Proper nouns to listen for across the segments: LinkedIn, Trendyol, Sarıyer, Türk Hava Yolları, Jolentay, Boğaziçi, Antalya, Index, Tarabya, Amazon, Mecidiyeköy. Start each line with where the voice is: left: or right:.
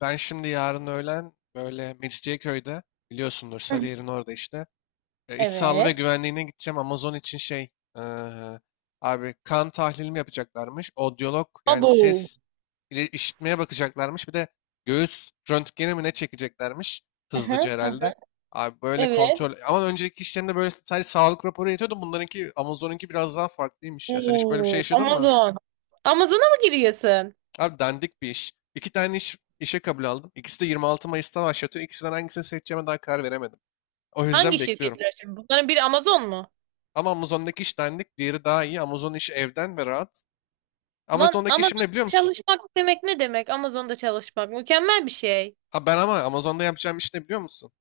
left: Ben şimdi yarın öğlen böyle Mecidiyeköy'de biliyorsundur
right: Hı hı.
left: Sarıyer'in orada işte. E, iş sağlığı ve
right: Evet.
left: güvenliğine gideceğim. Amazon için e, abi kan tahlilimi yapacaklarmış. Odyolog, yani
right: Abo.
left: ses ile işitmeye bakacaklarmış. Bir de göğüs röntgeni mi ne çekeceklermiş,
right: Hı hı,
left: hızlıca
right: hı
left: herhalde.
right: hı.
left: Abi böyle
right: Evet.
left: kontrol. Ama önceki işlerinde böyle sadece sağlık raporu yetiyordu. Bunlarınki, Amazon'unki biraz daha farklıymış ya. Sen hiç böyle bir şey
right: Oo,
left: yaşadın mı?
right: Amazon. Amazon'a mı giriyorsun?
left: Abi dandik bir iş. İki tane iş, işe kabul aldım. İkisi de 26 Mayıs'ta başlatıyor. İkisinden hangisini seçeceğime daha karar veremedim. O yüzden
right: Hangi
left: bekliyorum.
right: şirketler şimdi? Bunların biri Amazon mu?
left: Ama Amazon'daki iş dandik. Diğeri daha iyi. Amazon işi evden ve rahat.
right: Lan
left: Amazon'daki
right: Amazon
left: işim ne biliyor musun?
right: çalışmak demek ne demek? Amazon'da çalışmak mükemmel bir şey.
left: Ha, ben ama Amazon'da yapacağım iş ne biliyor musun?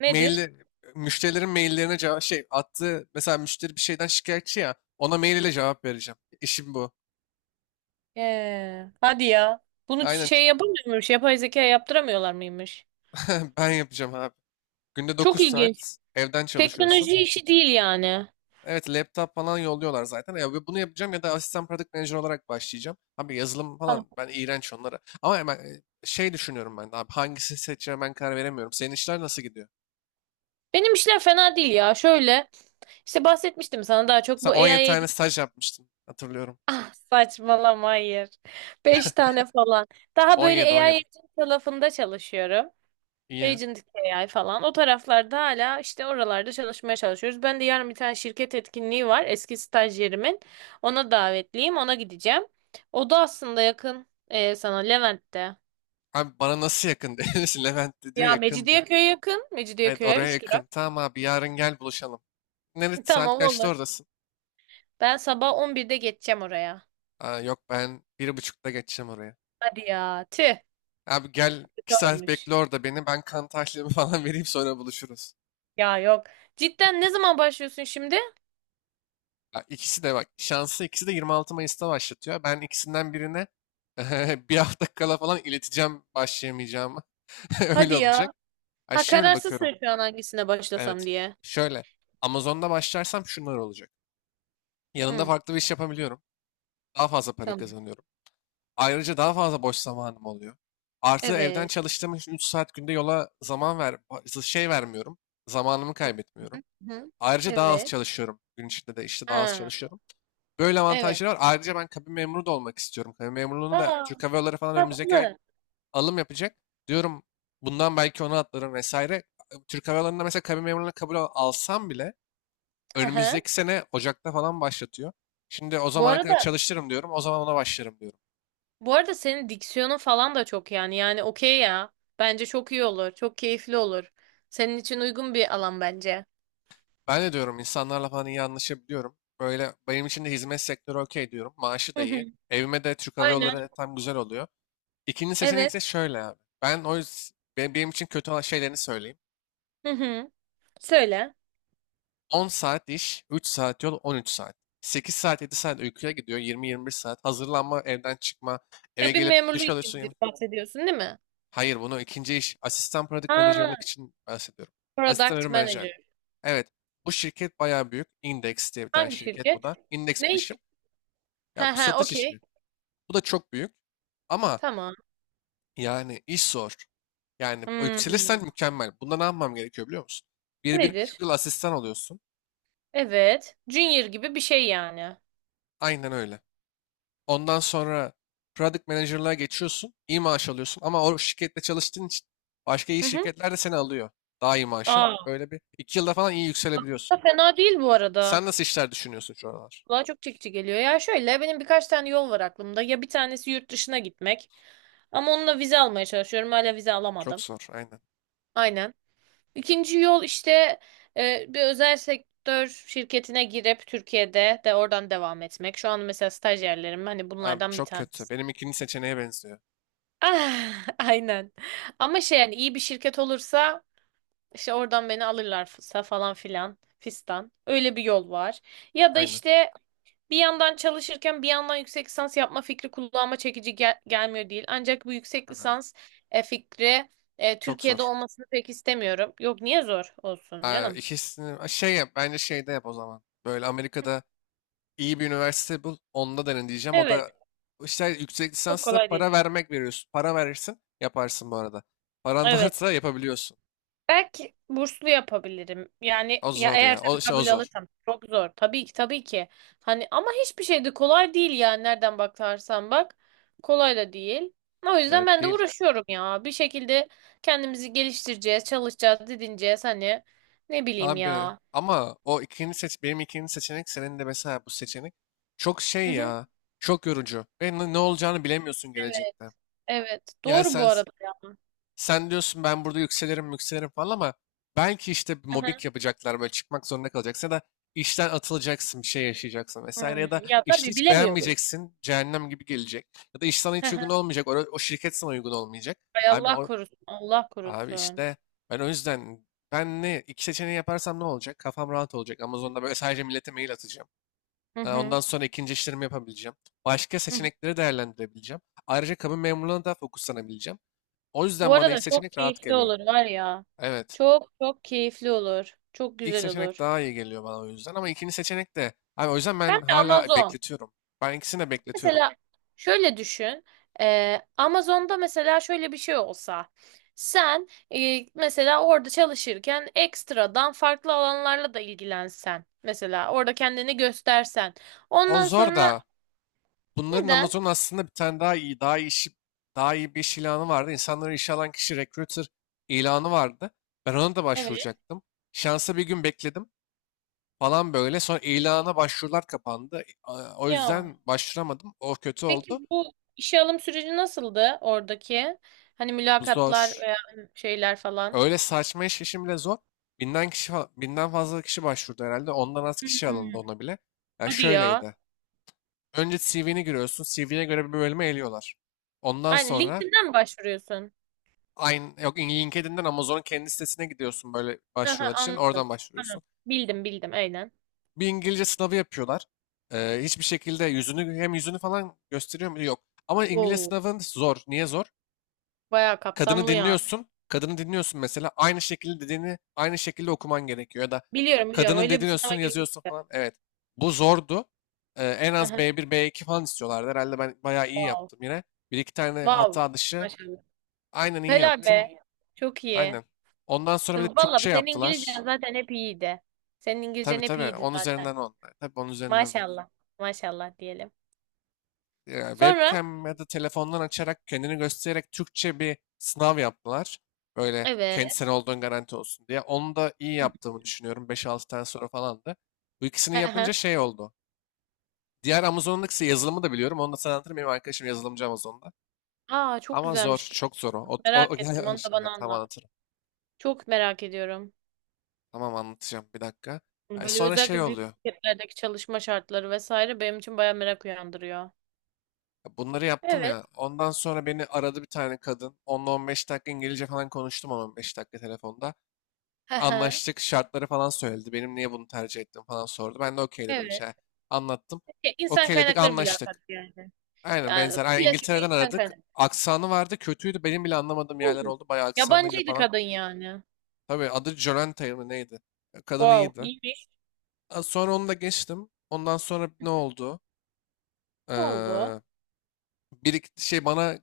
right: Nedir?
left: Mail, müşterilerin maillerine cevap şey attığı, mesela müşteri bir şeyden şikayetçi ya, ona mail ile cevap vereceğim. İşim bu.
right: Hadi ya. Bunu
left: Aynen,
right: şey yapamıyor muymuş? Yapay zeka yaptıramıyorlar mıymış?
left: ben yapacağım abi. Günde
right: Çok
left: 9
right: ilginç.
left: saat evden çalışıyorsun.
right: Teknoloji işi değil yani.
left: Evet, laptop falan yolluyorlar zaten. Ya, ve bunu yapacağım ya da asistan product manager olarak başlayacağım. Abi yazılım
right: Tamam.
left: falan ben iğrenç onlara. Ama hemen düşünüyorum ben de abi, hangisini seçeceğime ben karar veremiyorum. Senin işler nasıl gidiyor?
right: Benim işler fena değil ya. Şöyle işte bahsetmiştim sana daha çok
left: Sen
right: bu
left: 17
right: AI.
left: tane staj yapmıştın, hatırlıyorum.
right: Saçmalama hayır. Beş tane falan. Daha
left: On
right: böyle
left: yedi on
right: AI
left: yedi.
right: agent tarafında çalışıyorum.
left: İyi.
right: Agent AI falan. O taraflarda hala işte oralarda çalışmaya çalışıyoruz. Ben de yarın bir tane şirket etkinliği var. Eski stajyerimin. Ona davetliyim. Ona gideceğim. O da aslında yakın sana Levent'te.
left: Abi bana nasıl yakın demişsin? Levent de diyor
right: Ya
left: yakın, diyor.
right: Mecidiyeköy yakın.
left: Evet,
right: Mecidiyeköy'e
left: oraya
right: 3 lira.
left: yakın. Tamam abi, yarın gel buluşalım. Nerede, saat
right: Tamam
left: kaçta
right: olur.
left: oradasın?
right: Ben sabah 11'de geçeceğim oraya.
left: Aa, yok, ben bir buçukta geçeceğim oraya.
right: Hadi ya. Tüh.
left: Abi gel,
right: Kötü
left: 2 saat
right: olmuş.
left: bekle orada beni, ben kan tahlilimi falan vereyim, sonra buluşuruz.
right: Ya yok. Cidden ne zaman başlıyorsun şimdi?
left: Ya, İkisi de bak şansı, ikisi de 26 Mayıs'ta başlatıyor. Ben ikisinden birine bir hafta kala falan ileteceğim başlayamayacağımı.
right: Hadi
left: Öyle
right: ya.
left: olacak. Ay
right: Ha,
left: şimdi bakıyorum.
right: kararsızsın şu an hangisine başlasam
left: Evet.
right: diye.
left: Şöyle. Amazon'da başlarsam şunlar olacak. Yanında
right: Hı,
left: farklı bir iş yapabiliyorum. Daha fazla para
right: tamam.
left: kazanıyorum. Ayrıca daha fazla boş zamanım oluyor. Artı evden
right: Evet.
left: çalıştığım için 3 saat günde yola zaman vermiyorum. Zamanımı
right: Hı, hı,
left: kaybetmiyorum.
right: hı.
left: Ayrıca daha az
right: Evet.
left: çalışıyorum. Gün içinde de işte daha az
right: Ha,
left: çalışıyorum. Böyle
right: evet.
left: avantajları var. Ayrıca ben kabin memuru da olmak istiyorum. Kabin memurluğunu da
right: Aa,
left: Türk Hava Yolları falan önümüzdeki ay
right: tatlı.
left: alım yapacak. Diyorum, bundan belki ona atlarım vesaire. Türk Hava Yolları'nda mesela kabin memurluğuna kabul alsam bile
right: Hı hı.
left: önümüzdeki sene Ocak'ta falan başlatıyor. Şimdi o
right: Bu
left: zamana kadar
right: arada
left: çalıştırırım diyorum. O zaman ona başlarım diyorum.
right: bu arada senin diksiyonun falan da çok yani. Yani okey ya. Bence çok iyi olur. Çok keyifli olur. Senin için uygun bir alan bence.
left: Ben de diyorum, insanlarla falan iyi anlaşabiliyorum. Böyle benim için de hizmet sektörü okey diyorum. Maaşı
right: Hı
left: da
right: hı.
left: iyi. Evime de Türk Hava
right: Aynen.
left: Yolları tam güzel oluyor. İkinci seçenek
right: Evet.
left: ise şöyle abi. Benim için kötü olan şeylerini söyleyeyim.
right: Hı hı. Söyle.
left: 10 saat iş, 3 saat yol, 13 saat. 8 saat, 7 saat uykuya gidiyor. 20-21 saat. Hazırlanma, evden çıkma, eve
right: Kabin
left: gelip
right: memurluğu
left: duş
right: için
left: alıyorsun.
right: bahsediyorsun değil mi?
left: Hayır, bunu ikinci iş. Asistan product
right: Ha,
left: manager'lık için bahsediyorum. Asistan
right: product
left: ürün
right: manager.
left: menajerlik. Evet, bu şirket bayağı büyük. Index diye bir tane
right: Hangi
left: şirket bu
right: şirket?
left: da. Index
right: Ne?
left: bilişim.
right: Ha
left: Ya, bu
right: ha,
left: satış
right: okey.
left: işi. Bu da çok büyük. Ama
right: Tamam.
left: yani iş zor. Yani o, yükselirsen
right: Hmm.
left: mükemmel. Bunda ne yapmam gerekiyor biliyor musun? Bir, bir
right: Nedir?
left: buçuk yıl asistan oluyorsun.
right: Evet. Junior gibi bir şey yani.
left: Aynen öyle. Ondan sonra product manager'lığa geçiyorsun. İyi maaş alıyorsun, ama o şirkette çalıştığın için başka iyi
right: Hı hı.
left: şirketler de seni alıyor. Daha iyi maaşa.
right: Aa.
left: Böyle bir iki yılda falan iyi yükselebiliyorsun.
right: Da fena değil bu
left: Sen
right: arada.
left: nasıl işler düşünüyorsun şu aralar?
right: Kulağa çok çekici geliyor. Ya şöyle benim birkaç tane yol var aklımda. Ya bir tanesi yurt dışına gitmek. Ama onunla vize almaya çalışıyorum. Hala vize
left: Çok
right: alamadım.
left: zor, aynen.
right: Aynen. İkinci yol işte bir özel sektör şirketine girip Türkiye'de de oradan devam etmek. Şu an mesela stajyerlerim hani
left: Abi
right: bunlardan bir
left: çok kötü.
right: tanesi.
left: Benim ikinci seçeneğe benziyor.
right: Ah, aynen. Ama şey yani iyi bir şirket olursa, İşte oradan beni alırlarsa falan filan fistan. Öyle bir yol var. Ya da
left: Aynen.
right: işte bir yandan çalışırken bir yandan yüksek lisans yapma fikri kulağıma çekici gelmiyor değil. Ancak bu yüksek
left: Aha,
right: lisans fikri
left: çok
right: Türkiye'de
left: zor.
right: olmasını pek istemiyorum. Yok niye zor olsun
left: Aa,
right: canım?
left: ikisini Aa, şey yap bence, şeyde yap o zaman. Böyle Amerika'da iyi bir üniversite bul. Onda denen diyeceğim. O
right: Evet,
left: da işte, yüksek
right: çok
left: lisansta
right: kolay değil.
left: para vermek veriyorsun. Para verirsin yaparsın bu arada. Paran
right: Evet.
left: varsa yapabiliyorsun.
right: Belki burslu yapabilirim. Yani
left: O
right: ya
left: zor
right: eğer
left: ya.
right: tabii
left: O
right: kabul
left: zor.
right: alırsam çok zor. Tabii ki, tabii ki. Hani ama hiçbir şey de kolay değil yani nereden bakarsan bak. Kolay da değil. O yüzden
left: Evet
right: ben de
left: değil.
right: uğraşıyorum ya. Bir şekilde kendimizi geliştireceğiz, çalışacağız, didineceğiz hani. Ne bileyim
left: Abi
right: ya.
left: ama o ikinci seç Benim ikinci seçenek, senin de mesela bu seçenek çok
right: Hı
left: şey
right: hı.
left: ya. Çok yorucu. Ve ne olacağını bilemiyorsun
right: Evet,
left: gelecekte.
right: evet.
left: Yani
right: Doğru bu
left: sen
right: arada ya.
left: sen diyorsun, ben burada yükselirim yükselirim falan, ama belki işte bir
right: Hı hı.
left: mobbing yapacaklar, böyle çıkmak zorunda kalacaksın ya da işten atılacaksın, bir şey yaşayacaksın vesaire,
right: Hmm.
left: ya da
right: Ya
left: işte
right: tabii
left: hiç
right: bilemiyoruz.
left: beğenmeyeceksin, cehennem gibi gelecek ya da iş sana
right: Hı
left: hiç uygun
right: hı.
left: olmayacak, o şirket sana uygun olmayacak.
right: Ay,
left: Abi
right: Allah
left: o,
right: korusun, Allah
left: Abi
right: korusun.
left: işte, ben o yüzden, ben ne iki seçeneği yaparsam ne olacak? Kafam rahat olacak. Amazon'da böyle sadece millete mail atacağım.
right: Hı
left: Ondan
right: hı.
left: sonra ikinci işlerimi yapabileceğim. Başka
right: Hı hı.
left: seçenekleri değerlendirebileceğim. Ayrıca kabin memurluğuna da fokuslanabileceğim. O
right: Bu
left: yüzden bana ilk
right: arada çok
left: seçenek rahat
right: keyifli
left: geliyor.
right: olur var ya.
left: Evet.
right: Çok çok keyifli olur. Çok
left: ilk
right: güzel
left: seçenek
right: olur.
left: daha iyi geliyor bana, o yüzden. Ama ikinci seçenek de abi, o yüzden
right: Hem
left: ben
right: de
left: hala
right: Amazon.
left: bekletiyorum. Ben ikisini de bekletiyorum.
right: Mesela şöyle düşün. Amazon'da mesela şöyle bir şey olsa. Sen mesela orada çalışırken ekstradan farklı alanlarla da ilgilensen. Mesela orada kendini göstersen.
left: O
right: Ondan
left: zor
right: sonra
left: da. Bunların,
right: neden?
left: Amazon aslında bir tane daha iyi bir iş ilanı vardı. İnsanları işe alan kişi, recruiter ilanı vardı. Ben ona da
right: Evet.
left: başvuracaktım. Şansa bir gün bekledim falan böyle. Sonra ilana başvurular kapandı. O
right: Ya.
left: yüzden başvuramadım. O kötü oldu.
right: Peki bu işe alım süreci nasıldı oradaki? Hani
left: Bu
right: mülakatlar
left: zor.
right: veya şeyler falan.
left: Öyle saçma işim bile zor. Binden fazla kişi başvurdu herhalde. Ondan az kişi alındı
right: Hmm.
left: ona bile. Ya
right: Hadi ya.
left: şöyleydi. Önce CV'ni giriyorsun. CV'ne göre bir bölüme eliyorlar. Ondan
right: Aynen,
left: sonra.
right: LinkedIn'den mi başvuruyorsun?
left: Aynı, yok, LinkedIn'den Amazon'un kendi sitesine gidiyorsun, böyle
right: Aha,
left: başvurular için.
right: anladım.
left: Oradan
right: Tamam.
left: başvuruyorsun.
right: Bildim, bildim, aynen.
left: Bir İngilizce sınavı yapıyorlar. Hiçbir şekilde yüzünü, hem yüzünü falan gösteriyor mu? Yok. Ama İngilizce
right: Oo,
left: sınavın zor. Niye zor?
right: bayağı
left: Kadını
right: kapsamlı yani.
left: dinliyorsun. Kadını dinliyorsun mesela. Aynı şekilde dediğini aynı şekilde okuman gerekiyor. Ya da
right: Biliyorum, biliyorum,
left: kadının
right: öyle bir sınava
left: dediğini yazıyorsun
right: girmiştim.
left: falan. Evet. Bu zordu. En az
right: Aha,
left: B1, B2 falan istiyorlardı. Herhalde ben bayağı iyi
right: wow.
left: yaptım yine. Bir iki tane
right: Wow.
left: hata dışı
right: Maşallah.
left: aynen iyi
right: Helal
left: yaptım.
right: be. Çok iyi.
left: Aynen. Ondan sonra bir de
right: Vallahi
left: Türkçe
right: senin İngilizcen
left: yaptılar.
right: zaten hep iyiydi. Senin
left: Tabii
right: İngilizcen hep
left: tabii.
right: iyiydi
left: On
right: zaten.
left: üzerinden on. Tabii, on üzerinden on.
right: Maşallah. Maşallah diyelim.
left: Ya,
right: Sonra
left: webcam ya da telefondan açarak, kendini göstererek Türkçe bir sınav yaptılar. Böyle
right: evet.
left: kendisine olduğun garanti olsun diye. Onu da iyi yaptığımı düşünüyorum. 5-6 tane soru falandı. Bu ikisini yapınca
right: Aha.
left: şey oldu. Diğer, Amazon'un ikisi yazılımı da biliyorum. Onu da sana anlatırım. Benim arkadaşım yazılımcı Amazon'da.
right: Aa, çok
left: Ama zor.
right: güzelmiş bu.
left: Çok zor o. O, o-
right: Merak ettim. Onu da bana
left: evet, tamam,
right: anlat.
left: anlatırım.
right: Çok merak ediyorum.
left: Tamam, anlatacağım. Bir dakika.
right: Yani
left: Ay,
right: böyle
left: sonra şey
right: özellikle büyük
left: oluyor.
right: şirketlerdeki çalışma şartları vesaire benim için bayağı merak uyandırıyor.
left: Bunları yaptım
right: Evet.
left: ya. Ondan sonra beni aradı bir tane kadın. Onunla 15 dakika İngilizce falan konuştum, 10-15 dakika telefonda.
right: Hı hı.
left: Anlaştık, şartları falan söyledi. Benim niye bunu tercih ettim falan sordu. Ben de okey dedim
right: Evet.
left: işte. Anlattım.
right: Ya, insan
left: Okeyledik,
right: kaynakları mülakatı
left: anlaştık.
right: yani.
left: Aynen
right: Yani
left: benzer. Aynen,
right: klasik bir
left: İngiltere'den
right: insan
left: aradık.
right: kaynakları.
left: Aksanı vardı, kötüydü. Benim bile anlamadığım yerler
right: Oo.
left: oldu. Bayağı aksanıyla
right: Yabancıydı
left: falan.
right: kadın yani.
left: Tabii, adı Jolentay mı neydi? Kadın
right: Wow,
left: iyiydi.
right: iyiymiş.
left: Sonra onu da geçtim. Ondan sonra ne oldu?
right: Ne oldu?
left: Ee, Bir iki şey bana,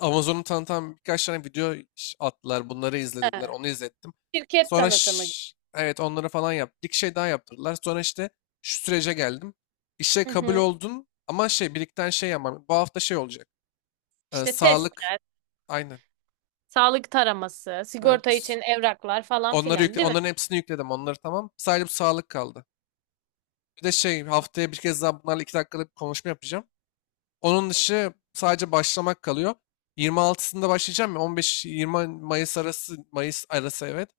left: Amazon'u tanıtan birkaç tane video attılar. Bunları izlediler.
right: He.
left: Onu izlettim.
right: Şirket
left: Sonra
right: tanıtımı.
left: evet, onları falan yaptık. Bir şey daha yaptırdılar. Sonra işte şu sürece geldim. İşe
right: Hı
left: kabul
right: hı.
left: oldun ama şey, birikten şey yapmam. Bu hafta şey olacak.
right: İşte test,
left: Sağlık. Aynen.
right: sağlık taraması,
left: Ee,
right: sigorta
left: ps-
right: için evraklar falan
left: Onları
right: filan,
left: yükle,
right: değil mi?
left: onların hepsini yükledim. Onları tamam. Sadece bu sağlık kaldı. Bir de haftaya bir kez daha bunlarla 2 dakikalık bir konuşma yapacağım. Onun dışı sadece başlamak kalıyor. 26'sında başlayacağım ya, 15-20 Mayıs arası, evet.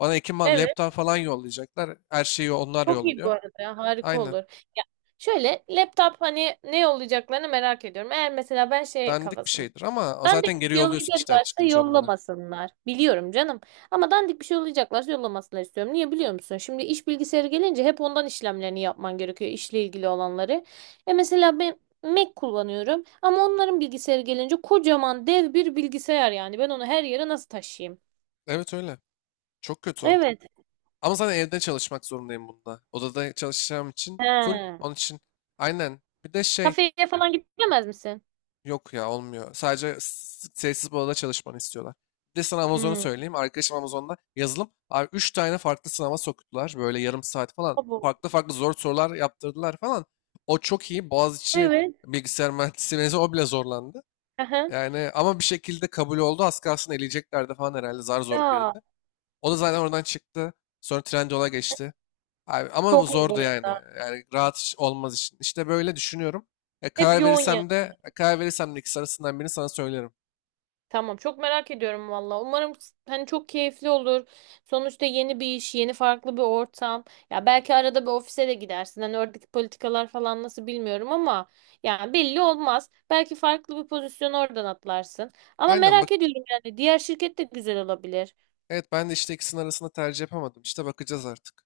left: Bana
right: Evet.
left: laptop falan yollayacaklar. Her şeyi onlar
right: Çok iyi bu
left: yolluyor.
right: arada. Harika
left: Aynen.
right: olur. Ya şöyle, laptop hani ne olacaklarını merak ediyorum. Eğer mesela ben şey
left: Dandik bir
right: kafasındayım.
left: şeydir ama
right: Dandik
left: zaten geri
right: bir şey
left: yolluyorsun işten
right: yollayacaklarsa
left: çıkınca onlara.
right: yollamasınlar. Biliyorum canım. Ama dandik bir şey yollayacaklarsa yollamasınlar istiyorum. Niye biliyor musun? Şimdi iş bilgisayarı gelince hep ondan işlemlerini yapman gerekiyor, işle ilgili olanları. E, mesela ben Mac kullanıyorum. Ama onların bilgisayarı gelince kocaman dev bir bilgisayar yani. Ben onu her yere nasıl taşıyayım?
left: Evet öyle. Çok kötü o.
right: Evet.
left: Ama zaten evde çalışmak zorundayım bunda. Odada çalışacağım için full.
right: He.
left: Onun için aynen. Bir de şey
right: Kafeye falan gidemez misin?
left: Yok ya, olmuyor. Sadece sessiz bir odada çalışmanı istiyorlar. Bir de sana Amazon'u
right: Hmm.
left: söyleyeyim. Arkadaşım Amazon'da yazılım. Abi 3 tane farklı sınava soktular. Böyle yarım saat falan.
right: Abo.
left: Farklı farklı zor sorular yaptırdılar falan. O çok iyi. Boğaziçi
right: Evet.
left: bilgisayar mühendisliği mezunu, o bile zorlandı.
right: Aha.
left: Yani ama bir şekilde kabul oldu. Az kalsın eleyeceklerdi falan herhalde. Zar zor
right: Ya,
left: girdi. O da zaten oradan çıktı. Sonra Trendyol'a geçti. Abi, ama bu
right: çok iyi bu
left: zordu yani.
right: arada.
left: Yani rahat iş olmaz için. İşte böyle düşünüyorum.
right: Hep yoğun ya.
left: Karar verirsem de ikisi arasından birini sana söylerim.
right: Tamam, çok merak ediyorum valla. Umarım hani çok keyifli olur. Sonuçta yeni bir iş, yeni farklı bir ortam. Ya belki arada bir ofise de gidersin. Hani oradaki politikalar falan nasıl bilmiyorum ama yani belli olmaz. Belki farklı bir pozisyon oradan atlarsın. Ama
left: Aynen bak.
right: merak ediyorum yani, diğer şirket de güzel olabilir.
left: Evet, ben de işte ikisinin arasında tercih yapamadım. İşte bakacağız artık.